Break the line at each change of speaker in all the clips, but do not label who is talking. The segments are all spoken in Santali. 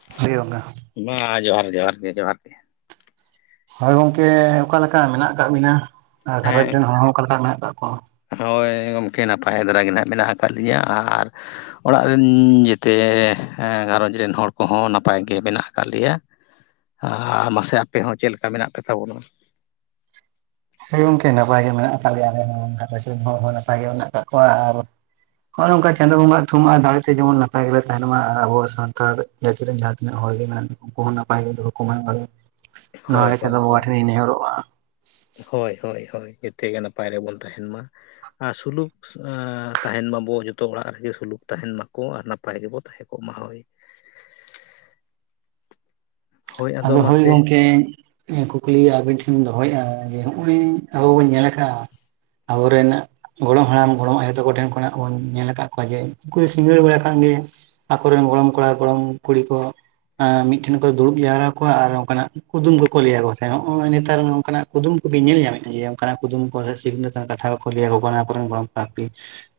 [unintelligible]
ᱢᱟ ᱡᱚᱦᱟᱨ ᱡᱚᱦᱟᱨ ᱜᱮ ᱡᱚᱦᱟᱨ ᱜᱮ
ᱦᱳᱭ ᱜᱚᱝᱠᱮ ᱚᱠᱟᱞᱮᱠᱟ ᱢᱮᱱᱟᱜ ᱠᱟᱜ ᱵᱤᱱᱟ? ᱟᱨ ᱜᱷᱟᱨᱚᱸᱡᱽ
ᱦᱮᱸ
ᱨᱮᱱ ᱦᱚᱲ ᱦᱚᱸ ᱚᱠᱟᱞᱮᱠᱟ ᱢᱮᱱᱟᱜ ᱠᱟᱜ ᱠᱚᱣᱟ?
ᱦᱳᱭ ᱜᱚᱝᱠᱮ ᱱᱟᱯᱟᱭ ᱫᱷᱟᱨᱟ ᱜᱮ ᱱᱟᱸᱜ ᱢᱮᱱᱟᱜ ᱠᱟᱜ ᱞᱤᱧᱟᱹ ᱟᱨ ᱚᱲᱟᱜ ᱨᱤᱱ ᱡᱮᱛᱮ ᱜᱷᱟᱨᱚᱸᱡᱽ ᱨᱮᱱ ᱦᱚᱲ ᱠᱚᱦᱚᱸ ᱱᱟᱯᱟᱭ ᱜᱮ ᱢᱮᱱᱟᱜ ᱠᱟᱫ ᱞᱮᱭᱟ᱾ ᱟᱻᱢᱟᱥᱮ ᱟᱯᱮ ᱦᱚᱸ ᱪᱮᱫ ᱞᱮᱠᱟ ᱢᱮᱱᱟᱜ ᱯᱮ ᱛᱟᱵᱚᱱᱟ?
ᱦᱮᱸ ᱜᱚᱝᱠᱮ ᱱᱟᱯᱟᱭ ᱜᱮ ᱢᱮᱱᱟᱜ ᱠᱟᱫ ᱞᱮᱭᱟ ᱟᱞᱮ ᱦᱚᱸ ᱜᱷᱟᱨᱚᱸᱡᱽ ᱨᱮᱱ ᱦᱚᱲ ᱦᱚᱸ ᱱᱟᱯᱟᱭ ᱜᱮ ᱢᱮᱱᱟᱜ ᱠᱟᱜ ᱠᱚᱣᱟ ᱟᱨ ᱦᱚᱸᱜ-ᱚᱭ ᱱᱚᱝᱠᱟ ᱪᱟᱸᱫᱳ ᱵᱚᱸᱜᱟ ᱛᱷᱩᱢ ᱟᱨ ᱫᱟᱲᱮᱛᱮ ᱡᱮᱢᱚᱱ ᱱᱟᱯᱟᱭ ᱜᱮᱞᱮ ᱛᱟᱦᱮᱱ ᱢᱟ ᱟᱨ ᱟᱵᱚ ᱥᱟᱱᱛᱟᱲ ᱡᱟᱹᱛᱤ ᱨᱮᱱ ᱡᱟᱦᱟᱸ ᱛᱤᱱᱟᱹᱜ ᱦᱚᱲ ᱜᱮ ᱢᱮᱱᱟᱜ ᱠᱚ ᱩᱱᱠᱩ ᱦᱚᱸ ᱱᱟᱯᱟᱭ ᱜᱮ ᱫᱚᱦᱚ ᱠᱚ ᱢᱟᱭ ᱵᱟᱲᱮ ᱱᱚᱣᱟ
ᱦᱳᱭ
ᱜᱮ ᱪᱟᱸᱫᱳ
ᱦᱳᱭ
ᱵᱚᱸᱜᱟ
ᱦᱳᱭ
ᱴᱷᱮᱱᱤᱧ ᱱᱮᱦᱚᱨᱚᱜᱼᱟ
ᱦᱳᱭ ᱦᱳᱭ ᱦᱳᱭ ᱡᱮᱛᱮ ᱜᱮ ᱱᱟᱯᱟᱭ ᱨᱮᱵᱚᱱ ᱛᱟᱦᱮᱱ ᱢᱟ᱾ ᱟᱨ ᱥᱩᱞᱩᱠ ᱟᱸ ᱛᱟᱦᱮᱱ ᱢᱟᱵᱚ ᱡᱚᱛᱚ ᱚᱲᱟᱜ ᱨᱮᱜᱮ ᱥᱩᱞᱩᱠ ᱛᱟᱦᱮᱱ ᱢᱟᱠᱚ ᱟᱨ ᱱᱟᱯᱟᱭ ᱜᱮᱵᱚ ᱛᱟᱦᱮᱱ ᱠᱚᱜ ᱢᱟ ᱦᱳᱭ
ᱟᱫᱚ ᱦᱳᱭ ᱜᱚᱝᱠᱮ ᱠᱩᱠᱞᱤ ᱟᱵᱤᱱ ᱴᱷᱮᱱ ᱤᱧ ᱫᱚᱦᱚᱭᱮᱜ-ᱟ ᱡᱮ ᱱᱚᱜᱼᱚᱭ ᱟᱵᱚ ᱵᱚᱱ ᱧᱮᱞ ᱠᱟᱜ-ᱟ ᱟᱵᱚ ᱨᱮᱱ ᱜᱚᱲᱚᱢ ᱦᱟᱲᱟᱢ ᱜᱚᱲᱚᱢ ᱟᱭᱳ ᱛᱟᱠᱚ ᱴᱷᱮᱱ ᱠᱷᱚᱱᱟᱜ ᱵᱚᱱ ᱧᱮᱞ ᱠᱟᱜ ᱠᱚᱣᱟ ᱡᱮ ᱩᱱᱠᱩ ᱥᱤᱸᱜᱟᱹᱲ ᱵᱮᱲᱟ ᱠᱷᱟᱱ ᱜᱮ ᱟᱠᱚᱨᱮᱱ ᱜᱚᱲᱚᱢ ᱠᱚᱲᱟ ᱜᱚᱲᱚᱢ ᱠᱩᱲᱤ ᱠᱚ ᱢᱤᱫ ᱴᱷᱮᱱ ᱠᱚ ᱫᱩᱲᱩᱵ ᱡᱟᱣᱨᱟ ᱠᱚᱣᱟ ᱟᱨ ᱚᱱᱠᱟᱱᱟᱜ ᱠᱩᱫᱩᱢ ᱠᱚᱠᱚ ᱞᱟᱹᱭᱟ ᱚᱠᱚ ᱛᱟᱦᱮᱸᱱ ᱱᱚᱜᱼᱚᱭ ᱱᱮᱛᱟᱨ ᱝᱠᱟᱱᱟᱜ ᱠᱩᱫᱩᱢ ᱠᱚᱵᱤᱱ ᱧᱮᱞ ᱧᱟᱢᱮᱫ-ᱟ ᱡᱮ ᱚᱱᱠᱟᱱᱟᱜ ᱠᱩᱫᱩᱢ ᱠᱚ [unintelligible] ᱠᱟᱛᱷᱟ ᱠᱚ ᱞᱟᱭᱟ ᱚᱠᱚ ᱠᱚᱱᱟ ᱟᱠᱚᱨᱮᱱ ᱜᱚᱲᱚᱢ ᱠᱚᱲᱟ ᱠᱩᱲᱤ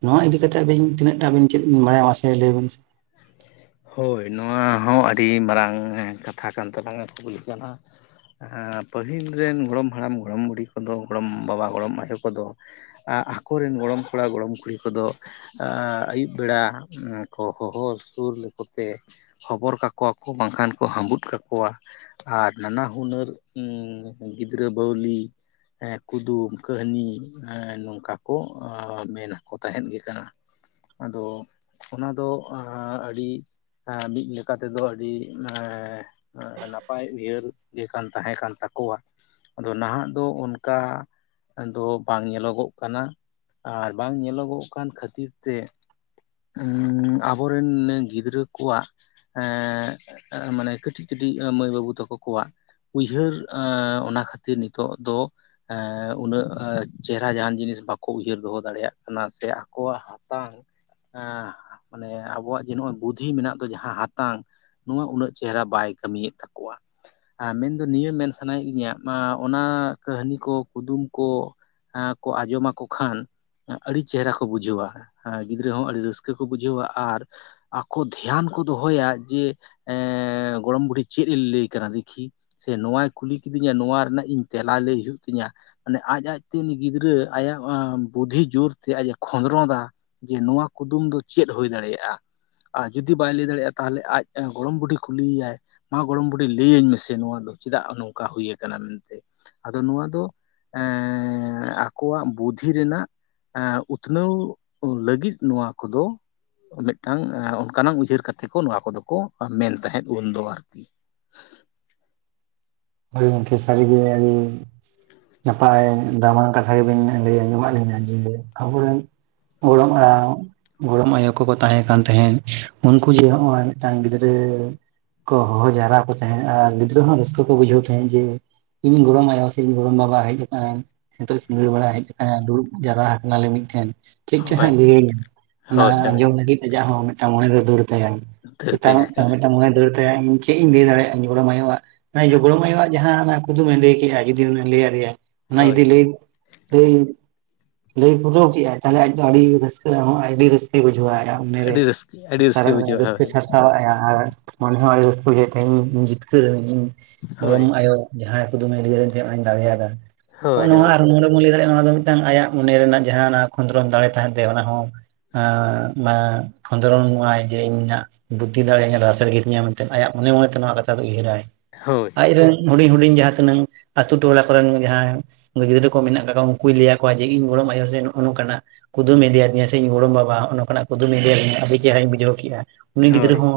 ᱱᱚᱣᱟ ᱤᱫᱤ ᱠᱟᱛᱮᱫ ᱟᱹᱵᱤᱱ ᱛᱤᱱᱟᱹᱜ ᱴᱟᱜ ᱪᱮᱫ ᱵᱤᱱ ᱵᱟᱲᱟᱭᱟ ᱢᱟᱥᱮ ᱞᱟᱹᱭ ᱵᱤᱱ ᱥᱮ
ᱦᱳᱭ ᱱᱚᱣᱟ ᱦᱚᱸ ᱟᱹᱰᱤ ᱢᱟᱨᱟᱝ ᱮᱸ ᱠᱟᱛᱷᱟ ᱠᱟᱱ ᱛᱟᱞᱟᱝᱟ ᱠᱩᱠᱞᱤ ᱠᱟᱱᱟ᱾ ᱯᱟᱹᱦᱤᱞ ᱨᱮᱱ ᱜᱚᱲᱚᱢ ᱦᱟᱲᱟᱢ ᱜᱚᱲᱚᱢ ᱵᱩᱲᱦᱤ ᱠᱚᱫᱚ ᱜᱚᱲᱚᱢ ᱵᱟᱵᱟ ᱜᱚᱲᱚᱢ ᱟᱭᱳ ᱠᱚᱫᱚ ᱟᱠᱚ ᱨᱮᱱ ᱜᱚᱲᱚᱢ ᱠᱚᱲᱟ ᱜᱚᱲᱚᱢ ᱠᱩᱲᱤ ᱠᱚᱫᱚ ᱟᱹᱭᱩᱵ ᱵᱮᱲᱟ ᱠᱚ ᱦᱚᱦᱚ ᱥᱩᱨ ᱠᱚᱛᱮ ᱦᱚᱵᱚᱨ ᱠᱟᱠᱚᱣᱟ ᱠᱚ, ᱵᱟᱝᱠᱷᱟᱱ ᱠᱚ ᱦᱟᱵᱩᱫ ᱠᱟᱠᱚᱣᱟ᱾ ᱟᱨ ᱱᱟᱱᱟ ᱦᱩᱱᱟᱹᱨ ᱜᱤᱫᱨᱟᱹ ᱵᱟᱹᱣᱞᱤ ᱠᱩᱫᱩᱢ, ᱠᱟᱹᱦᱟᱱᱤ ᱱᱚᱝᱠᱟ ᱠᱚ ᱢᱮᱱᱟᱠᱚ ᱛᱟᱦᱮᱸᱫ ᱜᱤᱫᱽᱨᱟᱹ᱾ ᱟᱫᱚ ᱚᱱᱟ ᱫᱚ ᱟᱹᱰᱤ ᱢᱤᱫ ᱞᱮᱠᱟ ᱛᱮ ᱫᱚ ᱟᱹᱰᱤ ᱱᱟᱯᱟᱭ ᱩᱭᱦᱟᱹᱨ ᱜᱮ ᱠᱟᱱ ᱛᱟᱦᱮᱸ ᱠᱟᱱ ᱛᱟᱠᱚᱣᱟ᱾ ᱟᱫᱚ ᱱᱟᱦᱟᱜ ᱫᱚ ᱚᱱᱠᱟ ᱟᱫᱚ ᱵᱟᱝ ᱧᱮᱞᱚᱜᱚᱜ ᱠᱟᱱᱟ ᱟᱨ ᱵᱟᱝ ᱧᱮᱞᱚᱜᱚᱜ ᱠᱟᱱ ᱠᱷᱟᱹᱛᱤᱨ ᱛᱮ ᱟᱵᱚ ᱨᱮᱱ ᱜᱤᱫᱽᱨᱟᱹ ᱠᱚᱣᱟᱜ ᱮ ᱢᱟᱱᱮ ᱠᱟᱹᱴᱤᱡ ᱠᱟᱹᱴᱤᱡ ᱢᱟᱹᱭ ᱵᱟᱹᱵᱩ ᱛᱟᱠᱚ ᱠᱚᱣᱟᱜ ᱩᱭᱦᱟᱹᱨ, ᱚᱱᱟ ᱠᱷᱟᱹᱛᱤᱨ ᱱᱤᱛᱚᱜ ᱫᱚ ᱩᱱᱟᱹᱜ ᱪᱮᱦᱮᱨᱟ ᱡᱟᱦᱟᱱ ᱡᱤᱱᱤᱥ ᱵᱟᱠᱚ ᱩᱭᱦᱟᱹᱨ ᱫᱚᱦᱚ ᱫᱟᱲᱮᱭᱟᱜ ᱠᱟᱱᱟ ᱥᱮ ᱟᱠᱚᱣᱟᱜ ᱛᱟᱝ ᱢᱟᱱᱮ ᱟᱵᱚᱣᱟᱜ ᱡᱮ ᱱᱚᱜᱚᱭ ᱵᱩᱫ ᱵᱩᱸᱫᱷᱤ ᱢᱮᱱᱟᱜ ᱫᱚ ᱡᱟᱦᱟᱸ ᱦᱟᱛᱟᱝ, ᱱᱚᱣᱟ ᱩᱱᱟᱹᱜ ᱪᱮᱦᱮᱨᱟ ᱵᱟᱭ ᱠᱟᱹᱢᱤᱭᱮᱫ ᱛᱟᱠᱚᱣᱟ᱾ ᱢᱮᱱ ᱫᱚ ᱱᱤᱭᱟᱹ ᱢᱮᱱ ᱥᱟᱱᱟᱭᱮᱫ ᱞᱤᱧᱟᱹ ᱚᱱᱟ ᱠᱟᱹᱦᱟᱱᱤ ᱠᱚ, ᱠᱩᱫᱩᱢ ᱠᱚ, ᱠᱚ ᱟᱸᱡᱚᱢᱟᱠᱚ ᱠᱷᱟᱱ ᱟᱹᱰᱤ ᱪᱮᱦᱮᱨᱟ ᱠᱚ ᱵᱩᱡᱷᱟᱹᱣᱟ, ᱜᱤᱫᱽᱨᱟᱹ ᱦᱚᱸ ᱟᱹᱰᱤ ᱨᱟᱹᱥᱠᱟᱹ ᱠᱚ ᱵᱩᱡᱷᱟᱹᱣᱟ ᱟᱨ ᱠᱚ ᱫᱷᱮᱭᱟᱱ ᱠᱚ ᱫᱚᱦᱚᱭᱟ ᱡᱮ ᱜᱚᱲᱚᱢ ᱵᱩᱰᱦᱤ ᱪᱮᱫ ᱮ ᱞᱟᱹᱭ ᱠᱟᱱᱟ ᱫᱮᱠᱷᱤ ᱥᱮ ᱱᱚᱣᱟᱣᱟᱭ ᱠᱩᱞᱤ ᱠᱤᱫᱤᱧᱟ, ᱱᱚᱣᱟ ᱨᱮᱱᱟᱜ ᱤᱧ ᱛᱮᱞᱟ ᱞᱟᱹᱭ ᱦᱩᱭᱩᱜ ᱛᱤᱧᱟᱹ᱾ ᱢᱟᱱᱮ ᱟᱡ ᱟᱡᱛᱮ ᱩᱱᱤ ᱜᱤᱫᱽᱨᱟᱹ ᱟᱭᱟᱜ ᱵᱩᱫᱷᱤ ᱡᱳᱨ ᱛᱮ ᱟᱡ ᱮ ᱠᱷᱚᱸᱫᱨᱚᱸᱱ-ᱟ᱾ ᱡᱮ ᱱᱚᱣᱟ ᱠᱩᱫᱩᱢ ᱫᱚ ᱪᱮᱫ ᱦᱩᱭ ᱫᱟᱲᱮᱭᱟᱜ-ᱟ? ᱟ ᱡᱩᱫᱤ ᱵᱟᱭ ᱞᱟᱹᱭ ᱫᱟᱲᱮᱭᱟᱜᱼᱟ, ᱛᱟᱦᱚᱞᱮ ᱟᱡ ᱜᱚᱲᱚᱢ ᱵᱩᱰᱷᱤ ᱠᱩᱞᱤᱭᱮᱟᱭ ᱢᱟ ᱜᱚᱲᱚᱢ ᱵᱩᱰᱷᱤ ᱞᱟᱹᱭᱟᱹᱧ ᱢᱮᱥᱮ ᱱᱚᱣᱟ ᱫᱚ ᱪᱮᱫᱟᱜ ᱱᱚᱝᱠᱟ ᱦᱩᱭ ᱠᱟᱱᱟ ᱢᱮᱱᱛᱮ᱾ ᱟᱫᱚ ᱱᱚᱣᱟ ᱫᱚ ᱮ ᱟᱠᱚᱣᱟᱜ ᱵᱩᱸᱫᱷᱤ ᱨᱮᱱᱟᱜ ᱩᱛᱱᱟᱹᱣ ᱞᱟᱹᱜᱤᱫ ᱱᱚᱣᱟ ᱠᱚᱫᱚ ᱢᱤᱫᱴᱟᱝ ᱚᱱᱠᱟᱱᱟᱝ ᱩᱭᱦᱟᱹᱨ ᱠᱟᱛᱮᱫ ᱠᱚ ᱱᱚᱣᱟ ᱠᱚᱫᱚ ᱠᱚ ᱢᱮᱱ ᱛᱟᱦᱮᱸᱫ ᱩᱱ ᱫᱚ ᱟᱨᱠᱤ
ᱦᱳᱭ ᱜᱚᱝᱠᱮ ᱥᱟᱹᱨᱤ ᱜᱮ ᱱᱟᱯᱟᱭ ᱫᱟᱢᱟᱱ ᱠᱟᱛᱷᱟ ᱜᱮᱵᱮᱱ ᱞᱟᱹᱭ ᱟᱸᱡᱚᱢᱟᱫ ᱞᱤᱧᱟᱹ ᱡᱮ ᱟᱵᱚ ᱨᱮᱱ ᱜᱚᱲᱚᱢ ᱦᱟᱲᱟᱢ ᱜᱚᱲᱚᱢ ᱟᱭᱳ ᱠᱚᱠᱚ ᱛᱟᱦᱮᱸ ᱠᱟᱱ ᱛᱟᱦᱮᱸᱫ᱾ ᱩᱱᱠᱩ ᱡᱮ ᱱᱚᱜᱼᱚᱭ ᱢᱤᱫᱴᱟᱱ ᱜᱤᱫᱽᱨᱟᱹ ᱠᱚ ᱦᱚᱦᱚ ᱡᱟᱣᱨᱟ ᱠᱚ ᱛᱟᱦᱮᱸᱫ ᱟᱨ ᱜᱤᱫᱽᱨᱟᱹ ᱦᱚᱸ ᱨᱟᱹᱥᱠᱟᱹ ᱠᱚ ᱵᱩᱡᱷᱟᱹᱣ ᱛᱟᱦᱮᱸᱫ ᱡᱮ ᱤᱧ ᱜᱚᱲᱚᱢ ᱟᱭᱳ ᱥᱮ ᱤᱧ ᱜᱚᱲᱚᱢ ᱵᱟᱵᱟ ᱦᱮᱡ ᱟᱠᱟᱱᱟ ᱱᱤᱛᱚᱜ ᱥᱤᱸᱜᱟᱹᱲ ᱵᱮᱲᱟ ᱦᱮᱡ ᱠᱟᱛᱮᱱ ᱫᱩᱲᱩᱵ ᱡᱟᱣᱨᱟ ᱟᱠᱟᱱᱟ ᱞᱮ ᱢᱤᱫᱴᱷᱮᱱ ᱪᱮᱫ ᱪᱚ
ᱦᱳᱭ
ᱦᱟᱸᱜ ᱞᱟᱹᱭᱟᱹᱧᱟ? ᱚᱱᱟ
ᱦᱳᱭ ᱦᱳᱭ
ᱟᱸᱡᱚᱢ ᱞᱟᱹᱜᱤᱫ ᱟᱡᱟᱜ ᱦᱚᱸ ᱢᱤᱫᱴᱟᱝ ᱢᱚᱱᱮ ᱫᱚ ᱫᱟᱹᱲ ᱛᱟᱭᱟ
ᱩᱫᱷᱟᱹᱨ
ᱪᱮᱛᱟᱱ
ᱛᱟᱭᱟᱭ ᱦᱳᱭ
ᱢᱤᱫᱴᱟᱝ ᱢᱚᱬᱮ ᱫᱟᱹᱲ ᱛᱟᱭᱟ ᱤᱧ ᱪᱮᱫ ᱤᱧ ᱞᱟᱹᱭ ᱫᱟᱲᱮᱭᱟᱜᱼᱟ, ᱜᱚᱲᱚᱢ ᱟᱭᱳᱼᱟ᱾ ᱜᱚᱲᱚᱢ ᱟᱭᱩᱣᱟᱜ ᱡᱟᱦᱟᱸ ᱠᱩᱫᱩᱢᱮ ᱞᱟᱹᱭ ᱠᱮᱜᱼᱟ, ᱡᱩᱫᱤ ᱞᱟᱹᱭ ᱟᱞᱮᱭᱟ ᱚᱱᱟ
ᱦᱳᱭ
ᱡᱩᱫᱤ ᱞᱟᱹᱭ ᱞᱟᱹᱭ ᱞᱟᱹᱭ ᱯᱩᱨᱟᱹᱣ ᱠᱮᱫᱟᱭ ᱛᱟᱦᱚᱞᱮ ᱟᱡ ᱫᱚ ᱟᱹᱰᱤ ᱨᱟᱹᱥᱠᱟᱹ ᱦᱚᱸ ᱟᱹᱰᱤ ᱨᱟᱹᱥᱠᱟᱹᱭ ᱵᱩᱡᱷᱟᱹᱣᱼᱟᱺ ᱢᱚᱱᱮ ᱨᱮ
ᱟᱹᱰᱤ ᱨᱟᱹᱥᱠᱟᱹ ᱟᱹᱰᱤ ᱨᱟᱹᱥᱠᱟᱹ ᱵᱩᱡᱷᱟᱹᱜᱼᱟ
ᱨᱟᱹᱥᱠᱟᱹ
ᱦᱳᱭ
ᱥᱟᱨᱥᱟᱣ ᱟᱭᱟ ᱟᱨ ᱢᱚᱱᱮ ᱦᱚᱸ ᱨᱟᱹᱥ ᱵᱩᱡᱷᱟᱹᱣ ᱛᱟᱭ ᱤᱧ ᱡᱤᱛᱠᱟ. ᱨᱚᱜ ᱟ. ᱤᱧ
ᱦᱳᱭ
ᱜᱚᱲᱚᱢ ᱟᱭᱳ ᱡᱟᱦᱟᱸᱭ ᱠᱩᱫᱩᱢᱮ ᱞᱟᱹᱭ ᱭᱟᱫᱤᱧ ᱛᱟᱦᱮᱸ, ᱚᱱᱟ ᱫᱟᱲᱮᱭᱟᱫᱟ
ᱦᱳᱭ
ᱱᱚᱜ
ᱦᱳᱭ
ᱟᱨ ᱱᱚᱰᱮ ᱵᱚᱱ ᱞᱟᱹᱭ ᱫᱟᱲᱮᱭᱟᱜ ᱚᱱᱟ ᱫᱚ ᱢᱤᱫᱴᱟᱝ ᱟᱭᱟᱜ ᱢᱚᱱᱮ ᱨᱮᱱᱟᱜ ᱡᱟᱦᱟᱸ ᱠᱷᱚᱸᱫᱽᱨᱚᱸᱚᱱ ᱫᱟᱲᱮ ᱛᱟᱦᱮᱱ ᱛᱟᱭᱟ, ᱚᱱᱟ ᱦᱚᱸ ᱠᱷᱚᱸᱫᱽᱨᱚᱱᱚᱜᱼ ᱟᱭ ᱡᱮ ᱤᱧᱟᱹᱜ ᱵᱩᱫᱽᱫᱷᱤ ᱫᱟᱲᱮᱭᱟᱹ ᱞᱟᱥᱮᱨ ᱜᱮᱛᱤᱧᱟ ᱢᱮᱱᱛᱮ ᱟᱭᱟᱜ ᱢᱚᱱᱮ ᱢᱚᱱᱮᱛᱮ ᱱᱚᱣᱟ ᱠᱟᱛᱷᱟ ᱫᱚ ᱩᱭᱦᱟᱹᱨᱟᱭ᱾
ᱦᱳᱭ
ᱟᱡ ᱨᱮᱱ ᱦᱩᱰᱤᱧ ᱦᱩᱰᱤᱧ ᱡᱟᱦᱟᱸ ᱛᱤᱱᱟᱹᱝ ᱟᱹᱛᱩ ᱴᱚᱞᱟ ᱠᱚᱨᱮᱱ ᱡᱟᱦᱟᱸᱭ ᱜᱤᱫᱽᱨᱟᱹ ᱠᱚ ᱢᱮᱱᱟᱜ ᱠᱟᱫ ᱠᱚᱣᱟ ᱩᱱᱠᱩᱭ ᱞᱟᱹᱭ ᱟᱠᱚᱣᱟ ᱡᱮ ᱤᱧ ᱜᱚᱲᱚᱢ ᱟᱭᱳ ᱥᱮ ᱱᱚᱼ ᱱᱚᱝᱠᱟᱱᱟᱜ ᱠᱩᱫᱩᱢ ᱤᱫᱤᱭᱟᱫᱤᱧᱟᱹ ᱥᱮ ᱤᱧ ᱜᱚᱲᱚᱢ ᱵᱟᱵᱟ ᱚᱱᱟᱚᱱ ᱠᱷᱱᱟᱜ ᱠᱩᱫᱩᱢᱤᱫ ᱛᱤᱧ ᱟᱹᱰᱤ ᱪᱮᱦᱨᱟᱧ ᱵᱩᱡᱷᱟᱹᱣ ᱠᱮᱫᱼᱟ᱾ ᱩᱱᱤ ᱜᱤᱫᱽᱨᱟᱹ
ᱦᱳᱭ
ᱦᱚᱸ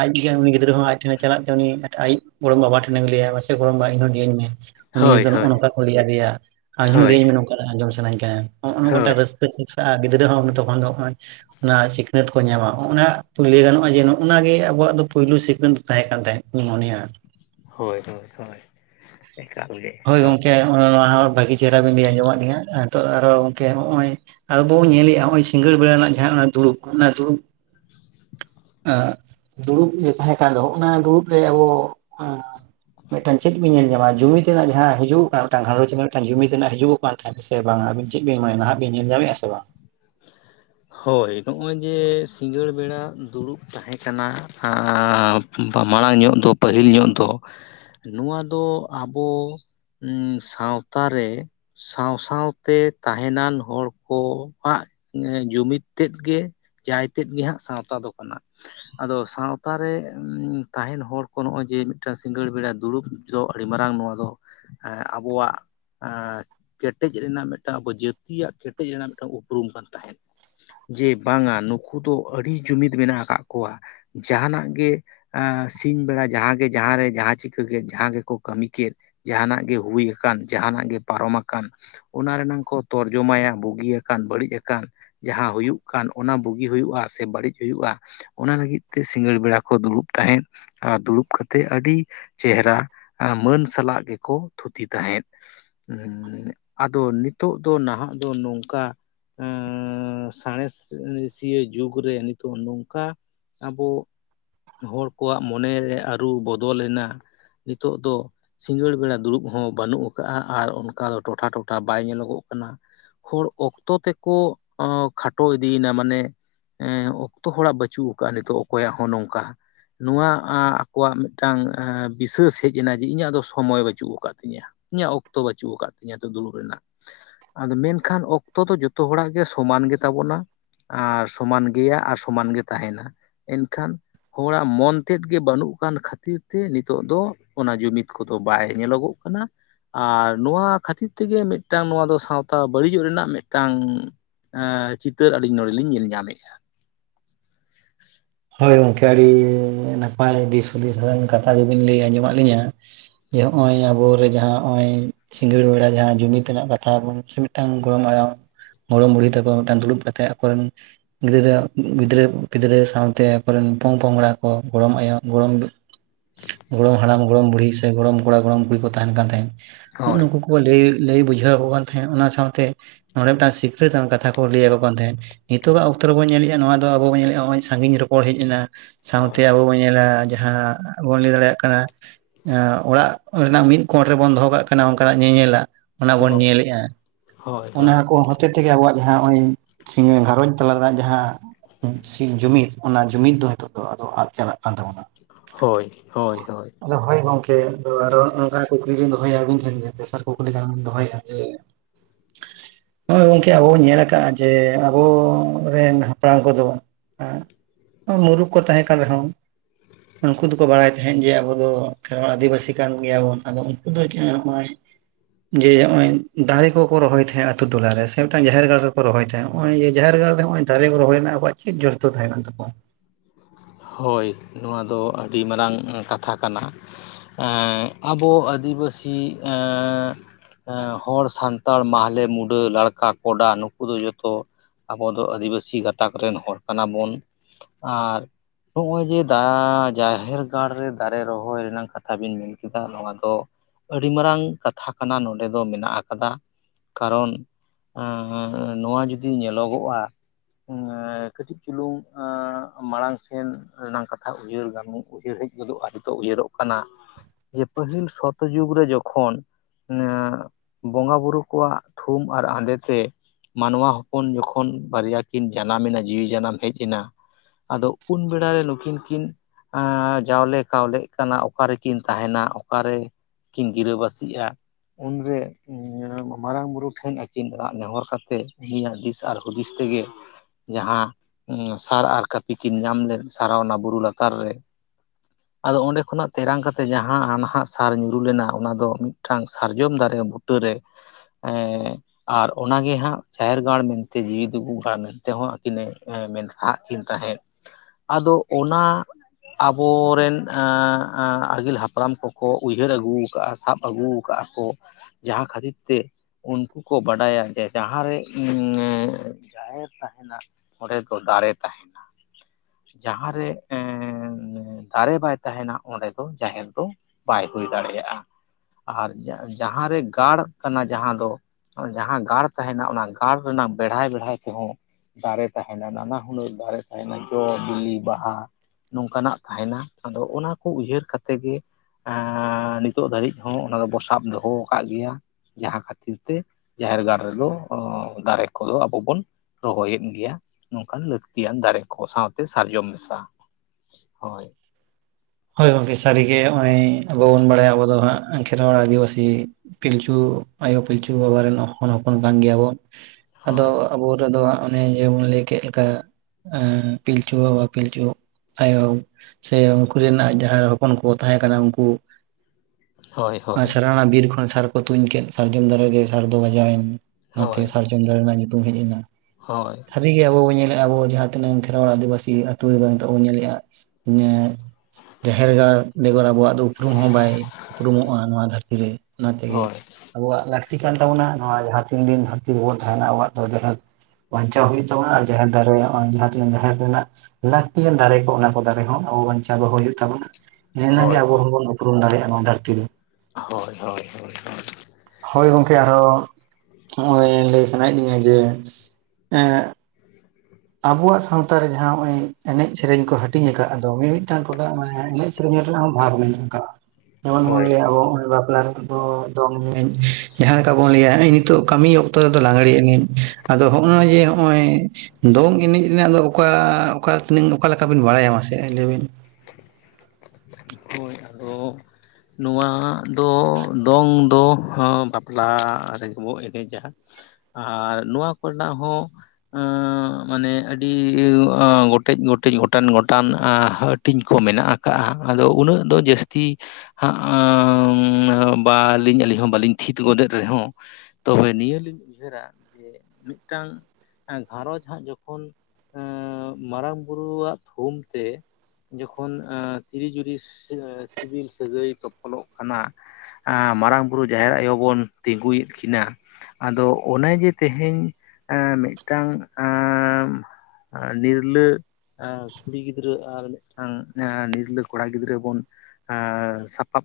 ᱟᱡ ᱩᱱᱤ ᱜᱤᱫᱽᱨᱟᱹ ᱦᱚᱸ ᱟᱡ ᱴᱷᱮᱱᱮ ᱪᱟᱞᱟᱜ ᱛᱟᱭ ᱩᱱᱤ ᱟᱭ ᱜᱚᱲᱚᱢ ᱵᱟᱵᱟ ᱴᱷᱮᱱᱮᱧ ᱞᱟᱹᱭᱟ ᱢᱟᱥᱮ ᱜᱚᱲᱚᱢᱵᱟ ᱤᱧ ᱦᱚᱸ ᱫᱤᱭᱤᱭᱟᱹᱧ ᱢᱮ ᱩᱱᱤ
ᱦᱳᱭ
ᱫᱚ ᱱᱚᱜᱼᱚ
ᱦᱳᱭ
ᱱᱚᱝᱠᱟ ᱠᱚ ᱞᱟᱹᱭᱟᱫᱮᱭᱟ ᱤᱧ ᱦᱚᱸ
ᱦᱳᱭ
ᱞᱟᱹᱭᱟᱹᱧ ᱢᱮ ᱱᱚᱝᱠᱟ ᱟᱸᱡᱚᱢ ᱥᱟᱱᱟᱧ ᱠᱟᱱᱟ ᱱᱚᱜᱼᱚ ᱱᱚ ᱜᱴᱟᱜ
ᱦᱳᱭ
ᱨᱟᱹᱥ ᱠᱟ. ᱥᱟᱨᱥᱟᱜᱼᱟ ᱜᱤᱫᱽᱨᱟᱹ ᱦᱚᱸᱢ ᱱᱤᱛᱚᱜ ᱵᱟᱝ ᱚᱱᱟ ᱥᱤᱠᱷᱱᱟᱹᱛ ᱠᱚ ᱧᱟᱢᱟ ᱱᱚᱜᱼᱱᱟ ᱞᱟᱹᱭ ᱜᱟᱱᱚᱜᱼᱟ ᱡᱮ ᱱᱚᱜ ᱚᱱᱟ ᱜᱮ ᱟᱵᱚᱣᱟᱜ ᱫᱚ ᱯᱩᱭᱞᱩ ᱥᱤᱠᱷᱱᱟᱹᱛ ᱫᱚ ᱛᱟᱦᱮᱸ ᱠᱟᱱ ᱛᱟᱦᱮᱸᱫ᱾ ᱢᱚᱱᱮᱭᱟ᱾
ᱦᱳᱭ ᱦᱳᱭ ᱦᱳᱭ᱾ ᱮᱠᱟᱞ ᱜᱮ
ᱦᱳᱭ ᱜᱚᱝᱠᱮ ᱜᱮ ᱱᱚᱣᱟ ᱦᱚᱸ ᱵᱷᱟᱹᱜᱤ ᱪᱮᱦᱨᱟ ᱵᱤᱱ ᱞᱟᱹᱭ ᱟᱸᱡᱚᱢᱟᱫ ᱞᱤᱧᱟᱹ ᱱᱤᱛᱚᱜ ᱟᱨᱚ ᱜᱚᱝᱠᱮ ᱱᱚᱜᱼᱚᱭ ᱟᱵᱚᱵᱚᱱ ᱧᱮᱞᱮᱜᱼᱟ ᱱᱚᱜ ᱚᱚᱭ ᱥᱤᱸᱜᱟᱹᱲ ᱵᱮᱲᱟ ᱨᱮᱱᱟᱜ ᱡᱟᱦᱟᱸ ᱫᱩᱲᱩᱵ ᱚᱱᱟ ᱫᱩᱲᱩᱵ ᱫᱩᱲᱩᱵ ᱡᱮ ᱛᱟᱦᱮᱸ ᱠᱟᱱ ᱫᱚ ᱚᱱᱟ ᱫᱩᱲᱩᱵ ᱨᱮ ᱟᱵᱚ ᱟᱸᱻ ᱢᱤᱫᱴᱟᱝ ᱪᱮᱫ ᱵᱤᱱ ᱧᱮᱞ ᱧᱟᱢᱟ ᱡᱩᱢᱤᱫ ᱱᱟᱜ ᱡᱟᱦᱟᱸ ᱦᱤᱡᱩᱜ ᱠᱟᱱᱟ ᱜᱷᱟᱨᱚᱸᱡᱽ ᱨᱮᱱᱟᱜ ᱢᱤᱫᱴᱟᱝ ᱡᱩᱢᱤᱫ ᱨᱮᱱᱟᱜ ᱦᱤᱡᱩᱜᱚᱜ ᱠᱟᱱ ᱛᱟᱦᱮᱸᱱ ᱥᱮ ᱵᱟᱝ ᱟᱵᱤᱱ ᱪᱮᱫ ᱵᱤᱱ ᱢᱚᱱᱭᱟ ᱱᱟᱦᱟᱜ ᱵᱤᱱ ᱧᱮᱞ ᱧᱟᱢᱮᱫᱼᱟ ᱥᱮ ᱵᱟᱝ? [inaudible]
ᱦᱳᱭ ᱱᱚᱜᱼᱚᱭ ᱡᱮ ᱥᱤᱸᱜᱟᱹᱲ ᱵᱮᱲᱟ ᱫᱩᱲᱩᱵ ᱛᱟᱦᱮᱸ ᱠᱟᱱᱟ ᱟᱸᱻ ᱢᱟᱲᱟᱝ ᱧᱚᱜ ᱫᱚ ᱯᱟᱹᱦᱤᱞ ᱧᱚᱜ ᱫᱚ ᱱᱚᱣᱟ ᱫᱚ ᱟᱵᱚ ᱩᱸᱻ ᱥᱟᱶᱛᱟ ᱨᱮ ᱥᱟᱶ ᱥᱟᱶᱛᱮ ᱛᱟᱦᱮᱱᱟᱱ ᱦᱚᱲ ᱠᱚ ᱣᱟᱜ ᱡᱩᱢᱤᱫ ᱛᱮᱫ ᱜᱮ ᱡᱟᱭ ᱛᱮᱫ ᱜᱮ ᱦᱟᱸᱜ ᱥᱟᱶᱛᱟ ᱫᱚ ᱠᱟᱱᱟ᱾ ᱟᱫᱚ ᱥᱟᱶᱛᱟᱨᱮ ᱛᱟᱦᱮᱱ ᱦᱚᱲ ᱠᱚ ᱱᱚᱜᱚᱭ ᱡᱮ ᱢᱤᱫᱴᱟᱝ ᱥᱤᱸᱜᱟᱹᱲ ᱵᱮᱲᱟ ᱫᱩᱲᱩᱵ ᱫᱚ ᱟᱹᱰᱤ ᱢᱟᱨᱟᱝ ᱱᱚᱣᱟ ᱫᱚ ᱟᱵᱚᱣᱟᱜ ᱠᱮᱴᱮᱡ ᱨᱮᱱᱟᱜ ᱢᱤᱫᱴᱟᱝ ᱟᱵᱚ ᱡᱟᱹᱛᱤᱭᱟᱜ ᱠᱮᱴᱮᱡ ᱨᱮᱱᱟᱜ ᱢᱤᱫ ᱴᱟᱝ ᱩᱯᱨᱩᱢ ᱠᱟᱱ ᱛᱟᱦᱮᱫ ᱡᱮ ᱵᱟᱝᱟ ᱱᱩᱠᱩ ᱫᱚ ᱟᱹᱰᱤ ᱡᱩᱢᱤᱫ ᱢᱮᱱᱟᱜ ᱟᱠᱟᱫ ᱠᱚᱣᱟ᱾ ᱡᱟᱸᱦᱟᱱᱟᱜ ᱜᱮ ᱮ ᱥᱤᱧ ᱵᱮᱲᱟ ᱡᱟᱦᱟᱸᱜᱮ, ᱡᱟᱦᱟᱸᱨᱮ, ᱡᱟᱦᱟᱸ ᱪᱤᱠᱟᱹ ᱠᱮᱫ, ᱡᱟᱦᱟᱸ ᱜᱮᱠᱚ ᱠᱟᱹᱢᱤ ᱠᱮᱫ, ᱡᱟᱦᱟᱱᱟᱜ ᱜᱮ ᱦᱩᱭᱩ ᱟᱠᱟᱱ, ᱡᱟᱦᱟᱱᱟᱜ ᱜᱮ ᱯᱟᱨᱚᱢ ᱟᱠᱟᱱ, ᱚᱱᱟ ᱨᱮᱱᱟᱝ ᱠᱚ ᱛᱚᱨᱡᱚᱢᱟᱭᱟ ᱵᱩᱜᱤᱭᱟ ᱠᱟᱱ ᱵᱟᱹᱲᱤᱡ ᱟᱠᱟᱱ ᱡᱟᱦᱟᱸ ᱦᱩᱭᱩᱜ ᱠᱟᱱ, ᱚᱱᱟ ᱵᱩᱜᱤ ᱦᱩᱭᱩᱜᱼᱟ ᱥᱮ ᱵᱟᱹᱲᱤᱡ ᱦᱩᱭᱩᱜᱼᱟ, ᱚᱱᱟ ᱞᱟᱹᱜᱤᱫ ᱛᱮ ᱥᱤᱸᱜᱟᱹᱲ ᱵᱮᱲᱟ ᱠᱚ ᱫᱩᱲᱩᱵ ᱛᱟᱦᱮᱸᱫ᱾ ᱟᱨ ᱫᱩᱲᱩᱵ ᱠᱟᱛᱮᱫ ᱟᱹᱰᱤ ᱪᱮᱦᱨᱟ ᱢᱟᱹᱱ ᱥᱟᱞᱟᱜ ᱜᱮᱠᱚ ᱛᱷᱩᱛᱤ ᱛᱟᱦᱮᱸᱫ᱾ [unintelligible] ᱟᱫᱚ ᱱᱤᱛᱚᱜ ᱫᱚ, ᱱᱟᱦᱟᱜ ᱫᱚ ᱱᱚᱝᱠᱟᱼᱼ [unintelligible] ᱥᱟᱬᱮᱥᱮᱥᱤᱭᱟᱹ ᱡᱩᱜᱽᱨᱮ ᱱᱤᱛᱚᱜ ᱱᱚᱝᱠᱟ ᱟᱵᱚ ᱦᱚᱲ ᱠᱚᱣᱟᱜ ᱢᱚᱱᱮᱨᱮ ᱟᱹᱨᱩ ᱵᱚᱫᱚᱞᱮᱱᱟ, ᱱᱤᱛᱚᱜ ᱫᱚ ᱥᱤᱸᱜᱟᱹᱲ ᱵᱮᱲᱟ ᱫᱩᱲᱩᱵ ᱦᱚᱸ ᱵᱟᱹᱱᱩᱜ ᱟᱠᱟᱜᱼᱟ, ᱟᱨ ᱚᱱᱠᱟ ᱫᱚ ᱴᱚᱴᱷᱟ ᱴᱚᱴᱷᱟ ᱵᱟᱭ ᱧᱮᱞᱚᱜᱚᱜ ᱠᱟᱱᱟ᱾ ᱦᱚᱲ ᱚᱠᱛᱚ ᱛᱮᱠᱚ ᱠᱷᱟᱴᱚ ᱤᱫᱤᱭᱮᱱᱟ ᱢᱟᱱᱮᱼᱼ ᱮᱸ ᱚᱠᱛᱚ ᱦᱚᱲᱟᱜ ᱵᱟᱹᱪᱩᱜ ᱟᱠᱟᱫᱼᱟ ᱱᱤᱛᱚᱜ ᱚᱠᱚᱭᱟᱜ ᱦᱚᱸ ᱱᱚᱝᱠᱟ, ᱱᱚᱣᱟ ᱟᱠᱚᱣᱟᱜ ᱢᱤᱫᱴᱟᱝ ᱵᱤᱥᱟᱹᱥ ᱦᱮᱡ ᱮᱱᱟ, ᱡᱮ ᱤᱧᱟᱹᱜ ᱫᱚ ᱥᱚᱢᱚᱭ ᱵᱟᱹᱪᱩᱜ ᱠᱟᱫ ᱛᱤᱧᱟᱹ᱾ ᱤᱧᱟᱹᱜ ᱚᱠᱛᱚ ᱵᱟᱹᱪᱩᱜ ᱟᱠᱟᱫ ᱛᱤᱧᱟᱹ ᱛᱚ ᱫᱩᱲᱩᱵ ᱨᱮᱱᱟᱜ, ᱟᱫᱚ ᱢᱮᱱᱠᱷᱟᱱ ᱚᱠ ᱛᱚ ᱫᱚ ᱡᱷᱚᱛᱚ ᱦᱚᱲᱟᱜ ᱜᱮ ᱥᱚᱢᱟᱱ ᱜᱮᱛᱟᱟᱵᱚᱱᱟ, ᱟᱨ ᱥᱚᱢᱟᱱ ᱜᱮᱭᱟ, ᱟᱨ ᱥᱚᱢᱟᱱ ᱜᱮ ᱛᱟᱸᱦᱮᱱᱟ᱾ ᱮᱱᱠᱷᱟᱱ ᱦᱚᱲᱟᱜ ᱢᱚᱱ ᱛᱮᱫ ᱜᱮ ᱵᱟᱹᱱᱩᱜ ᱠᱟᱱ ᱠᱷᱟᱹᱛᱤᱨ ᱛᱮ ᱱᱤᱛᱚᱜ ᱫᱚ ᱚᱱᱟ ᱡᱩᱢᱤᱫ ᱠᱚᱫᱚ ᱵᱟᱭ ᱧᱮᱞᱚᱜᱚᱜ ᱠᱟᱱᱟ ᱟᱨ ᱱᱚᱣᱟ ᱠᱷᱟᱹᱛᱤᱨ ᱛᱮᱜᱮ ᱢᱤᱫᱴᱟᱝ ᱱᱚᱣᱟ ᱫᱚ ᱥᱟᱶᱛᱟ ᱵᱟᱹᱲᱤᱡᱚᱜ ᱨᱮᱱᱟᱜ ᱢᱤᱫ ᱴᱟᱝ ᱪᱤᱛᱟᱹᱨ ᱟᱹᱞᱤᱧ ᱱᱚᱰᱮᱞᱤᱧ ᱧᱮᱞ ᱧᱟᱢᱮᱫᱼᱟ᱾
ᱦᱳᱭ ᱜᱚᱢᱠᱮ ᱟᱹᱰᱤ ᱱᱟᱯᱟᱭ ᱫᱤᱥ ᱦᱩᱫᱤᱥ ᱨᱮᱱ ᱠᱟᱛᱷᱟ ᱜᱮᱵᱤᱱ ᱞᱟᱹᱭ ᱟᱸᱡᱚᱢᱟᱫ ᱞᱤᱧᱟᱹ, ᱡᱮ ᱱᱚᱜ ᱚᱚᱭ ᱟᱵᱚᱨᱮ ᱡᱟᱦᱟᱸ ᱱᱚᱜ ᱚᱚᱭ ᱥᱤᱸᱜᱟᱹᱲ ᱵᱮᱲᱟ ᱡᱟᱦᱟᱸ ᱡᱩᱢᱤᱫ ᱨᱮᱱᱟᱜ ᱠᱟᱛᱷᱟ ᱵᱚᱱ ᱢᱤᱫᱟᱝ ᱜᱚᱲᱚᱢ ᱦᱟᱲᱟᱢ ᱜᱚᱲᱚᱢ ᱵᱩᱲᱦᱤ ᱛᱟᱠᱚ ᱢᱤᱫᱴᱟᱱ ᱫᱩᱲᱩᱵ ᱠᱟᱛᱮᱜ ᱟᱠᱚᱨᱮᱱ ᱜᱤᱫᱽᱨᱟᱹ ᱜᱤᱫᱽᱨᱟᱹ ᱯᱤᱫᱽᱨᱟᱹ ᱥᱟᱶᱛᱮ ᱛᱮ ᱯᱟᱞᱮᱱ ᱯᱚᱝ ᱯᱚᱝᱲᱟ ᱠᱚ ᱜᱚᱲᱚᱢ ᱟᱭᱳ ᱜᱚᱲᱚᱢ [unintelligible] ᱜᱚᱲᱚᱢ ᱦᱟᱲᱟᱢ ᱜᱚᱲᱚᱢ ᱵᱩᱲᱦᱤ, ᱥᱮ ᱜᱚᱲᱚᱢ ᱠᱚᱲᱟ ᱜᱚᱲᱚᱢ ᱠᱩᱲᱤ ᱠᱚ ᱛᱟᱦᱮᱱ ᱠᱟᱱ ᱛᱟᱦᱮᱸᱫ ᱱᱜᱼᱚ
ᱦᱳᱭ
ᱱᱩᱠᱩ ᱠᱚ ᱞᱟᱹᱭ ᱞᱟᱹᱭ ᱵᱩᱡᱷᱟᱹᱣᱠᱚ ᱠᱟᱱ ᱛᱟᱦᱮᱸᱫ ᱚᱱᱟ ᱥᱟᱶᱛᱮ ᱱᱚᱸᱰᱮ ᱢᱤᱫᱴᱟᱝ ᱥᱤᱠᱱᱟᱹᱛᱟᱱ ᱠᱟᱛᱷᱟ ᱠᱚ ᱞᱟᱹᱭᱟᱠᱚ ᱠᱟᱱ ᱛᱟᱦᱮᱸᱫ, ᱱᱤᱛᱚᱜ ᱟ ᱚᱠᱛᱚ ᱨᱮ ᱵᱚᱱ ᱧᱮᱞᱮᱜᱼᱟ, ᱱᱚᱣᱟ ᱟᱵ ᱵᱚᱱ ᱧᱮᱞᱮᱫᱜᱚᱭ ᱥᱟᱺᱜᱤᱧᱚᱢ ᱦᱚᱲ ᱦᱮᱡ ᱮᱱᱟ᱾ ᱥᱟᱶᱛᱮ
ᱦᱳᱭ
ᱟᱵᱚ ᱵᱚᱱ ᱧᱮᱞᱟ ᱡᱟᱦᱟᱸ ᱵᱚᱱ ᱞᱟᱹᱭ ᱫᱟᱲᱮᱭᱟᱜ ᱠᱟᱱᱟ᱾ ᱚᱲᱟᱜ ᱨᱮᱱᱟᱜ ᱢᱤᱫ ᱠᱚᱸᱴ ᱨᱮᱵᱚᱱ ᱫᱚᱦᱚ ᱠᱟᱜ ᱠᱟᱱᱟ, ᱚᱱᱠᱟᱱᱟᱜ ᱧᱮᱧᱮᱞᱟᱜ᱾ ᱚᱱᱟ ᱵᱚᱱ
ᱦᱳᱭ
ᱧᱮᱞᱮᱜᱼᱟ᱾
ᱦᱳᱭ ᱦᱳᱭ
ᱚᱱᱟ ᱠᱚ ᱦᱚᱛᱮ ᱛᱮᱜᱮ ᱟᱵᱚᱣᱟᱜ ᱡᱟᱦᱟᱸ ᱱᱚᱜᱼᱚᱭ [unintelligible] ᱜᱷᱟᱨᱚᱸᱧᱡᱽ [inaudible] ᱛᱟᱞᱟ ᱨᱮᱱᱟᱜ ᱡᱟᱦᱟᱸ ᱡᱩᱢᱤᱫ ᱚᱱᱟ ᱡᱩᱢᱤᱫ ᱫᱚ ᱱᱤᱛᱚᱜ ᱫᱚ ᱟ ᱟᱫᱽ ᱪᱟᱞᱟᱜ ᱠᱟᱱ ᱛᱟᱵᱚᱱᱟ᱾
ᱦᱳᱭ, ᱦᱳᱭ, ᱦᱳᱭ᱾
ᱟᱫᱚ ᱦᱳᱭ ᱜᱚᱝᱠᱮ ᱟᱫᱚ ᱟᱨ ᱚᱱᱠᱟ ᱠᱩᱠᱞᱤᱧ ᱫᱚᱦᱚᱭᱟ ᱟᱵᱤᱱ ᱴᱷᱮᱱ ᱜᱮ, ᱛᱮᱥᱟᱨ ᱠᱩᱠᱞᱤ ᱞᱮᱠᱟᱵᱤᱱ ᱫᱚᱦᱚᱭᱟ, ᱡᱮ ᱦᱚᱜᱼ ᱜᱚᱢᱠᱮ ᱟᱵᱚ ᱵᱚᱱ ᱧᱮᱞ ᱠᱟᱜᱼᱟ, ᱡᱮ ᱟᱵᱚ ᱨᱮᱱ ᱦᱟᱯᱲᱟᱢ ᱠᱚᱫᱚ ᱢᱩᱨᱩᱠ ᱠᱚ ᱛᱟᱦᱮᱸ ᱠᱟᱱ ᱨᱮᱦᱚᱸ ᱩᱱᱠᱩ ᱫᱚᱠᱚ ᱵᱟᱲᱟᱭ ᱛᱟᱦᱮᱸᱫ ᱡᱮ, ᱟᱵᱚ ᱫᱚ ᱠᱷᱮᱨᱣᱟ ᱟᱹᱫᱤᱵᱟᱹᱥᱤ ᱠᱟᱱ ᱜᱮᱭᱟᱵᱚᱱ ᱟᱫᱚ᱾ ᱩᱱᱠᱩ ᱫᱚ ᱱᱚᱜ ᱡᱮ ᱱᱚᱜᱼᱚᱭ ᱫᱟᱨᱮ ᱠᱚ ᱠᱚ ᱨᱚᱦᱚᱭ ᱛᱟᱦᱮᱸᱫ ᱟᱹᱛᱩ ᱴᱚᱞᱟ ᱨᱮ ᱥᱮ ᱢᱤᱫᱴᱟᱝ ᱡᱟᱦᱮᱨᱟ ᱜᱟᱹᱲ ᱨᱮᱠᱚ ᱨᱚᱦᱚᱭᱦᱜᱼ ᱛᱟᱦᱮᱫᱼᱟ, ᱡᱟᱦᱮᱨ ᱜᱟᱲ ᱨᱮᱜ ᱚᱭ ᱫᱟᱨᱮ ᱠᱚ ᱨᱚᱦᱚᱭᱱᱟ ᱟᱵᱚᱣᱟᱜ ᱪᱮᱫ ᱡᱚᱥᱛᱚ ᱛᱟᱦᱮᱸ ᱠᱟᱱ ᱛᱟᱠᱚᱣᱟ?
ᱦᱳᱭ ᱱᱚᱣᱟ ᱫᱚ ᱟᱹᱰᱤ ᱢᱟᱨᱟᱝ ᱠᱟᱛᱷᱟ ᱠᱟᱱᱟ᱾ ᱟᱵᱚ ᱟᱹᱫᱤᱵᱟᱹᱥᱤ ᱮᱼᱼ ᱦᱚᱲ, ᱥᱟᱱᱛᱟᱲ, ᱢᱟᱦᱞᱮ, ᱢᱩᱰᱟᱹ, ᱞᱟᱲᱠᱟ, ᱠᱚᱰᱟ, ᱱᱩᱠᱩ ᱫᱚ ᱡᱚᱛᱚ᱾ ᱟᱵᱚ ᱫᱚ ᱟᱹᱫᱤᱵᱟᱹᱥᱤ ᱜᱟᱛᱟᱠ ᱨᱮᱱ ᱦᱚᱲ ᱠᱟᱱᱟᱵᱚᱱ, ᱟᱨᱼᱼ ᱱᱚᱜᱼᱚᱭ ᱡᱮ ᱫᱟ ᱡᱟᱦᱮᱨ ᱜᱟᱲ ᱨᱮ ᱫᱟᱨᱮ ᱨᱚᱦᱚᱭ ᱨᱮᱱᱟᱜ ᱠᱟᱛᱷᱟ ᱵᱮᱤᱱ ᱢᱮᱱ ᱠᱮᱫᱟ, ᱱᱚᱣᱟ ᱫᱚ᱾ ᱟᱹᱰᱤ ᱢᱟᱨᱟᱝ ᱠᱟᱛᱷᱟ ᱠᱟᱱᱟ ᱱᱚᱰᱮ ᱫᱚ ᱢᱮᱱᱟᱜ ᱟᱠᱟᱫᱟ, ᱠᱟᱨᱚᱱ ᱱᱚᱣᱟ ᱡᱩᱫᱤ ᱧᱮᱞᱚᱜᱚᱜᱼᱟ᱾ ᱠᱟᱹᱴᱤᱡ ᱪᱩᱞᱩᱝ ᱢᱟᱲᱟᱝ ᱥᱮᱱ ᱮᱱ ᱨᱮᱱᱟᱜ ᱠᱟᱛᱷᱟ ᱩᱭᱦᱟᱹᱨ ᱜᱟᱱ, ᱩᱭᱦᱟᱹᱨ ᱦᱮᱡ ᱜᱚᱫᱚᱜᱼᱟ, ᱱᱤᱛᱚᱜ ᱩᱭᱦᱟᱹᱨᱚᱜ ᱠᱟᱱᱟ᱾ ᱡᱮ ᱯᱟᱹᱦᱤᱞ ᱥᱚᱛ ᱡᱩᱜᱽ ᱨᱮ ᱡᱚᱠᱷᱚᱱ ᱵᱚᱸᱜᱟ ᱵᱩᱨᱩ ᱠᱚᱣᱟᱜ ᱛᱷᱩᱢ ᱟᱨ ᱟᱸᱫᱮᱛᱮ ᱢᱟᱱᱣᱟ ᱦᱚᱯᱚᱱ ᱡᱚᱠᱷᱚᱱ ᱵᱟᱨᱭᱟ ᱠᱤᱱ ᱡᱟᱱᱟᱢ ᱮᱱᱟ, ᱡᱤᱣᱤ ᱡᱟᱱᱟᱢ ᱦᱮᱡ ᱮᱱᱟ ᱟᱫᱚ ᱩᱱ ᱵᱮᱲᱟ ᱨᱮ ᱱᱩᱠᱤᱱ ᱠᱤᱱ ᱡᱟᱣᱞᱮ ᱠᱟᱣᱞᱮᱜ ᱠᱟᱱᱟ, ᱚᱠᱟᱨᱮᱠᱤᱱ ᱛᱟᱦᱮᱱᱟ᱾ ᱚᱠᱟᱨᱮ ᱠᱤᱱ ᱜᱤᱨᱟᱹᱵᱟᱹᱥᱤᱜᱼᱟ᱾ ᱩᱱᱨᱮ ᱢᱟᱨᱟᱝ ᱵᱩᱨᱩ ᱴᱷᱮᱱ ᱟᱹᱠᱤᱱᱟᱜ ᱱᱮᱦᱚᱨ ᱠᱟᱛᱮᱜ ᱩᱱᱤᱭᱟᱜ ᱫᱤᱥᱟᱹ ᱟᱨ ᱦᱩᱫᱤᱥ ᱛᱮᱜᱮ ᱡᱟᱦᱟᱸ ᱥᱟᱨ ᱟᱨ ᱠᱟᱹᱯᱤ ᱠᱤᱱ ᱧᱟᱢ ᱞᱮᱫ, ᱥᱟᱨᱟᱣᱱᱟ ᱵᱩᱨᱩ ᱞᱟᱛᱟᱨ ᱨᱮ᱾
[inaudible]
ᱟᱫᱚ ᱚᱸᱰᱮ ᱠᱷᱚᱱᱟᱜ ᱛᱮᱨᱟᱝ ᱠᱟᱛᱮ ᱡᱟᱦᱟᱸ ᱟᱱᱦᱟᱜ ᱥᱟᱨ ᱧᱩᱨᱩ ᱞᱮᱱᱟ, ᱚᱱᱟ ᱫᱚ ᱢᱤᱫᱴᱟᱝ ᱥᱟᱨᱡᱚᱢ ᱫᱟᱨᱮ ᱵᱩᱴ -ᱛᱩ ᱨᱮ ᱟᱨ ᱚᱱᱟᱜᱮ ᱦᱟᱸᱜ ᱡᱟᱦᱮᱨ ᱜᱟᱲ ᱢᱮᱱᱛᱮ ᱡᱤᱣᱤᱫᱜᱩᱜ ᱜᱟᱲ ᱢᱮᱱᱛᱮ ᱦᱚᱸ ᱟᱹᱠᱤᱱᱮ ᱢᱮᱱ ᱞᱟᱦᱟᱜ ᱠᱤᱱ ᱛᱟᱦᱮᱸᱫ᱾ ᱟᱫᱚ ᱚᱱᱟ ᱟᱵᱚᱨᱮᱱ ᱟᱹᱜᱤᱞ ᱦᱟᱯᱲᱟᱢ ᱠᱚᱠᱚ ᱩᱭᱦᱟᱹᱨ ᱟᱹᱜᱩ ᱟᱠᱟᱫᱟᱼᱟ, ᱥᱟᱵᱟᱜ ᱟᱹᱜᱩ ᱟᱠᱟᱫᱼᱟ ᱠᱚ, ᱡᱟᱦᱟᱸ ᱠᱷᱟᱹᱛᱤᱨ ᱛᱮ ᱩᱱᱠᱩ ᱠᱚ ᱵᱟᱰᱟᱭᱟ ᱡᱮ ᱡᱟᱦᱟᱸᱨᱮ ᱤ ᱡᱟᱦᱮᱨ ᱛᱟᱦᱮᱱᱟ ᱚᱸᱰᱮ ᱫᱚ ᱫᱟᱨᱮ ᱛᱟᱦᱮᱱᱟ᱾ ᱡᱟᱦᱟᱸᱨᱮ ᱫᱟᱨᱮ ᱵᱟᱭ ᱛᱟᱦᱮᱱᱟ ᱚᱸᱰᱮ ᱫᱚ ᱡᱟᱦᱮᱨ ᱫᱚ ᱵᱟᱭ ᱦᱩᱭ ᱫᱟᱲᱮᱭᱟᱜᱼᱟ ᱟᱨ ᱡᱟᱦᱟᱸᱨᱮ ᱜᱟᱲ ᱠᱟᱱᱟ ᱡᱟᱦᱟᱸ ᱫᱚ ᱡᱟᱦᱟᱸ ᱜᱟᱲ ᱛᱟᱦᱮᱱᱟ, ᱚᱱᱟ ᱜᱟᱲ ᱨᱮᱱᱟᱜ ᱵᱮᱲᱦᱟᱭ ᱵᱮᱲᱦᱟᱭ ᱛᱮᱦᱚᱸ ᱫᱟᱨᱮ ᱛᱟᱦᱮᱱᱟ᱾ ᱱᱟᱱᱟ ᱦᱩᱱᱟᱹᱨ ᱫᱟᱨᱮ ᱛᱟᱦᱮᱱᱟ ᱡᱚ ᱵᱤᱞᱤ ᱵᱟᱦᱟ ᱱᱚᱝᱠᱟᱱᱟᱜ ᱛᱟᱦᱮᱱᱟ᱾ ᱟᱫᱚ ᱚᱱᱟ ᱠᱚ ᱩᱭᱦᱟᱹᱨ ᱠᱟᱛᱮᱜ ᱜᱮ ᱮ ᱱᱤᱛᱚᱜ ᱫᱷᱟᱹᱨᱤᱡ ᱦᱚᱸ, ᱚᱱᱟ ᱫᱚᱵᱚ ᱥᱟᱵᱽ ᱫᱚᱦᱚ ᱟᱠᱟᱫ ᱜᱮᱭᱟ᱾ ᱡᱟᱦᱟᱸ ᱠᱷᱟᱹᱛᱤᱨ ᱛᱮ ᱡᱟᱦᱮᱨ ᱜᱟᱲ ᱨᱮᱫᱚ ᱫᱟᱨᱮ ᱠᱚᱫᱚ ᱟᱵᱚ ᱵᱚᱱ ᱨᱚᱦᱚᱭᱮᱫ ᱜᱮᱭᱟ ᱱᱚᱝᱠᱟᱱ ᱞᱟᱹᱠᱛᱤᱭᱟᱱ ᱫᱟᱨᱮ ᱥᱟᱶᱛᱮ ᱥᱟᱨᱡᱚᱢ ᱢᱮᱥᱟ, ᱦᱳᱭ᱾
ᱦᱳᱭ ᱜᱚᱢᱠᱮ, ᱥᱟᱹᱨᱤ ᱜᱮ ᱱᱚᱜᱼᱚᱭ ᱟ ᱵᱟᱚ ᱵᱚᱱ ᱵᱟᱲᱟᱭᱟ, ᱟᱵᱚ ᱫᱚ ᱦᱟᱸᱜ ᱠᱷᱮᱨᱣᱟᱞ ᱟᱹᱫᱤᱵᱟᱹᱥᱤ ᱯᱤᱞᱪᱩ ᱟᱭᱳ ᱯᱤᱞᱪᱩ ᱵᱟᱵᱟ ᱨᱮᱱ ᱦᱚᱱ ᱦᱚᱯᱚᱱ ᱠᱟᱱ ᱜᱮᱭᱟᱵᱚᱱ ᱟᱫᱚ
ᱦᱳᱭ
ᱟᱵᱚ ᱨᱮᱫᱚ ᱚᱱᱮ ᱡᱮᱵᱚᱱ ᱞᱟᱹᱭ ᱠᱮᱫᱜ ᱞᱮᱠᱟ, ᱟ ᱯᱤᱞᱪᱩ ᱵᱟᱵᱟ ᱯᱤᱞᱪᱩ ᱟᱭᱳ ᱥᱮ ᱨᱮᱱᱟᱜ ᱡᱟᱦᱟᱸ ᱦᱚᱯᱚᱱ ᱠᱚ ᱛᱟᱦᱮᱸ ᱠᱟᱱᱟ ᱩᱱᱠᱩ
ᱦᱳᱭ ᱦᱳᱭ
ᱥᱟᱱᱟᱢ ᱟᱜ ᱥᱟᱨ ᱵᱤᱨ ᱠᱷᱚᱱ ᱥᱟᱨ ᱠᱚ ᱛᱩᱧ ᱠᱮᱫ ᱥᱟᱨᱡᱚᱢ ᱫᱟᱨᱮ ᱨᱮ ᱥᱟᱨ ᱫᱚ ᱵᱟᱡᱟᱣᱮᱱ ᱚᱱᱟᱛᱮ
ᱦᱳᱭ
ᱥᱟᱨᱡᱚᱢ ᱫᱟᱨᱮ ᱨᱮᱱᱟᱜ ᱧᱩᱛᱩᱢ ᱦᱮᱡ ᱮᱱᱟ᱾
ᱦᱳᱭ᱾
ᱥᱟᱹᱨᱤᱜᱮ ᱟᱵᱚ ᱵᱚᱱ ᱧᱮᱞᱮᱫᱼᱟ ᱟᱵᱚ ᱡᱟᱦᱟᱸ ᱛᱤᱱᱟᱹᱜ ᱠᱷᱮᱨᱣᱟ ᱟᱹᱫᱤᱵᱟᱹᱥᱤ ᱟᱹᱛᱩ ᱨᱮᱫᱚ ᱱᱤᱛᱚᱜ ᱵᱚᱱ ᱧᱮᱞᱮᱫᱼᱟ ᱡᱟᱦᱮᱨ ᱜᱟᱲ ᱵᱮᱜᱚᱨ ᱟᱵᱚᱣᱟᱜ ᱫᱚ ᱩᱯᱨᱩᱢ ᱦᱚᱸ ᱵᱟᱭ ᱩᱯᱨᱩᱢᱚᱜᱼᱟ ᱱᱚᱣᱟ ᱫᱷᱟᱹᱨᱛᱤ ᱨᱮ, ᱚᱱᱟ ᱛᱮᱜᱮ
ᱦᱳᱭ
ᱟᱵᱚᱣᱟᱜ ᱞᱟᱹᱠᱛᱤ ᱠᱟᱱ ᱛᱟᱵᱚᱱᱟ ᱱᱚᱣᱟ ᱡᱟᱦᱟᱸ ᱛᱤᱱ ᱫᱤᱱ ᱫᱷᱟᱹᱨᱛᱤ ᱨᱮᱵᱚᱱ ᱛᱟᱦᱮᱱᱟ ᱟᱵᱚᱣᱟᱜ ᱫᱚ ᱵᱟᱧᱪᱟᱣ ᱦᱩᱭᱩᱜ ᱛᱟᱵᱚᱱᱟ ᱟᱨ ᱡᱟᱦᱮᱨ ᱫᱟᱨᱮᱜ ᱡᱟᱦᱟᱸ ᱛᱤᱱᱟᱹᱜ ᱡᱟᱦᱮᱨ ᱨᱮᱱᱟᱜ ᱞᱟᱹᱠᱛᱤᱭᱟᱱ ᱫᱟᱨᱮ ᱠᱚ ᱚᱱᱟ ᱠᱚ ᱫᱟᱨᱮ ᱦᱚᱸ ᱟᱵᱚ ᱵᱟᱧᱪᱼᱟ ᱪᱟᱵᱟ ᱦᱩᱭᱩᱜ ᱛᱟᱵᱚᱱᱟ ᱤᱱᱟᱹᱝᱜᱮ
ᱦᱳᱭ
ᱟᱵᱚ ᱦᱚᱸᱵᱚᱱ ᱩᱯᱨᱩᱢ ᱫᱟᱲᱮᱭᱟᱜᱼᱟ ᱱᱚᱣᱟ ᱫᱷᱟᱹᱨᱛᱤ ᱨᱮ
ᱦᱳᱭ ᱦᱳᱭ ᱦᱳᱭ᱾
ᱦᱳᱭ ᱜᱚᱢᱠᱮ ᱟᱨᱦᱚᱸ ᱱᱚᱜᱚᱭ ᱞᱟᱹᱭ ᱥᱟᱱᱟᱭᱮᱫ ᱞᱤᱧᱟ ᱡᱮ ᱮᱸ, ᱟᱵᱚᱣᱟᱜ ᱥᱟᱶᱛᱟ ᱨᱮ ᱡᱟᱦᱟᱸ ᱱᱚᱜ ᱚᱭ ᱮᱱᱮᱡ ᱥᱮᱨᱮᱧ ᱠᱚ ᱦᱟᱹᱴᱤᱧ ᱟᱠᱟᱫ ᱫᱚ ᱢᱤᱢᱤᱫᱴᱟᱝ ᱴᱚᱴᱟ ᱮᱱᱮᱡ ᱥᱤ ᱥᱮᱨᱮᱧ ᱨᱮᱱᱟᱜ ᱦᱚᱸ ᱵᱷᱟᱜ ᱢᱮᱱᱟᱜ ᱟᱠᱟᱟᱜ ᱡᱮᱢᱚᱱ ᱱᱚᱣᱟᱵᱚ
ᱦᱳᱭ
ᱞᱟᱹᱭ ᱟ ᱟᱵᱚ ᱵᱟᱯᱞᱟ ᱨᱮ, ᱫᱚ ᱫᱚᱝ ᱮᱱᱮᱡ ᱡᱟᱦᱟᱸ ᱞᱮᱠᱟ ᱵᱚᱱ ᱞᱟᱹᱭᱟ ᱱᱤᱛᱚᱜ ᱠᱟᱹᱢᱤ ᱚᱠᱛᱚ ᱨᱮᱫᱚ ᱞᱟᱜᱽᱬᱮ ᱮᱱᱮᱡ, ᱟᱫᱚ ᱦᱚᱜᱼᱚᱭ ᱡᱮ ᱦᱚᱜᱼᱚᱭ ᱫᱚᱝ ᱮᱱᱮᱡ ᱨᱮᱱᱟᱜ ᱫᱚ ᱚᱠᱟ ᱚᱠᱟ ᱛᱤᱱᱟᱹᱝ ᱚᱠᱟ ᱞᱮᱠᱟ ᱵᱤᱱ ᱵᱟᱲᱟᱭᱟᱢᱟᱥᱮ ᱞᱟᱹᱭ ᱵᱤᱱ᱾
ᱦᱳᱭ ᱟᱫᱚ, ᱱᱚᱣᱟ ᱫᱚ ᱫᱚᱝ ᱫᱚ ᱵᱟᱯᱞᱟ ᱨᱮᱜᱮ ᱵᱚ ᱮᱱᱮᱡᱟ ᱟᱨ ᱱᱚᱣᱟ ᱠᱚᱨᱮᱱᱟᱜ ᱦᱚᱸ, ᱟᱸ ᱢᱟᱱᱮ ᱟᱹᱰᱤ ᱜᱚᱴᱮᱡ ᱜᱚᱴᱮᱡ ᱜᱚᱴᱟᱱ ᱜᱚᱴᱟᱱ ᱟᱸ ᱦᱟᱹᱴ ᱦᱟᱹᱴᱤᱧ ᱠᱚ ᱢᱮᱱᱟᱜ ᱠᱟᱜᱼᱟ ᱟᱫᱚ ᱩᱱᱟᱹᱜ ᱫᱚ ᱡᱟᱹᱥᱛᱤ, ᱦᱟᱸᱜ ᱟᱸ ᱵᱟᱞᱤᱧ ᱟᱹᱞᱤᱧ ᱦᱚᱸ ᱵᱟᱹᱞᱤᱧ ᱛᱷᱤᱛ ᱜᱚᱫᱮᱜ ᱨᱮᱦᱚᱸ ᱛᱚᱵᱮ ᱱᱤᱭᱟᱹᱞᱤᱧ ᱩᱭᱦᱟᱹᱨᱟ ᱡᱮ ᱢᱤᱫᱴᱟᱝ ᱜᱷᱟᱨᱚᱸᱡᱽ ᱦᱟᱸᱜ ᱡᱚᱠᱷᱚᱱ ᱟᱸ ᱢᱟᱨᱟᱝ ᱵᱩᱨᱩ ᱣᱟᱜ ᱛᱷᱩᱢ ᱛᱮ ᱡᱚᱠᱷᱚᱱ ᱟᱸ ᱛᱤᱨᱤ-ᱡᱩᱨᱤ ᱥᱤ [unintelligible] ᱥᱤᱵᱤᱞ ᱥᱟᱹᱜᱟᱹᱭ ᱛᱚᱯᱚᱞᱚᱜ ᱠᱟᱱᱟ, ᱟᱸ ᱢᱟᱨᱟᱝ ᱵᱩᱨᱩ ᱡᱟᱦᱮᱨ ᱟᱭᱳ ᱵᱚᱱ ᱛᱤᱸᱜᱩᱭᱮᱫ ᱠᱤᱱᱟ, ᱟᱫᱚ ᱚᱱᱮ ᱡᱮ ᱛᱮᱦᱮᱧ ᱟᱸ ᱢᱤᱫᱴᱟᱝ ᱟᱢ ᱟ ᱱᱤᱨᱞᱟᱹ ᱟᱸ ᱠᱩᱲᱤ ᱜᱤᱫᱽᱨᱟᱹ ᱟᱨ ᱢᱤᱫᱴᱟᱝ ᱱᱤᱨᱞᱟᱹ ᱠᱚᱲᱟ ᱜᱤᱫᱽᱨᱟᱹ ᱵᱚᱱ ᱟᱸ [unintelligible] ᱥᱟᱯᱟᱵ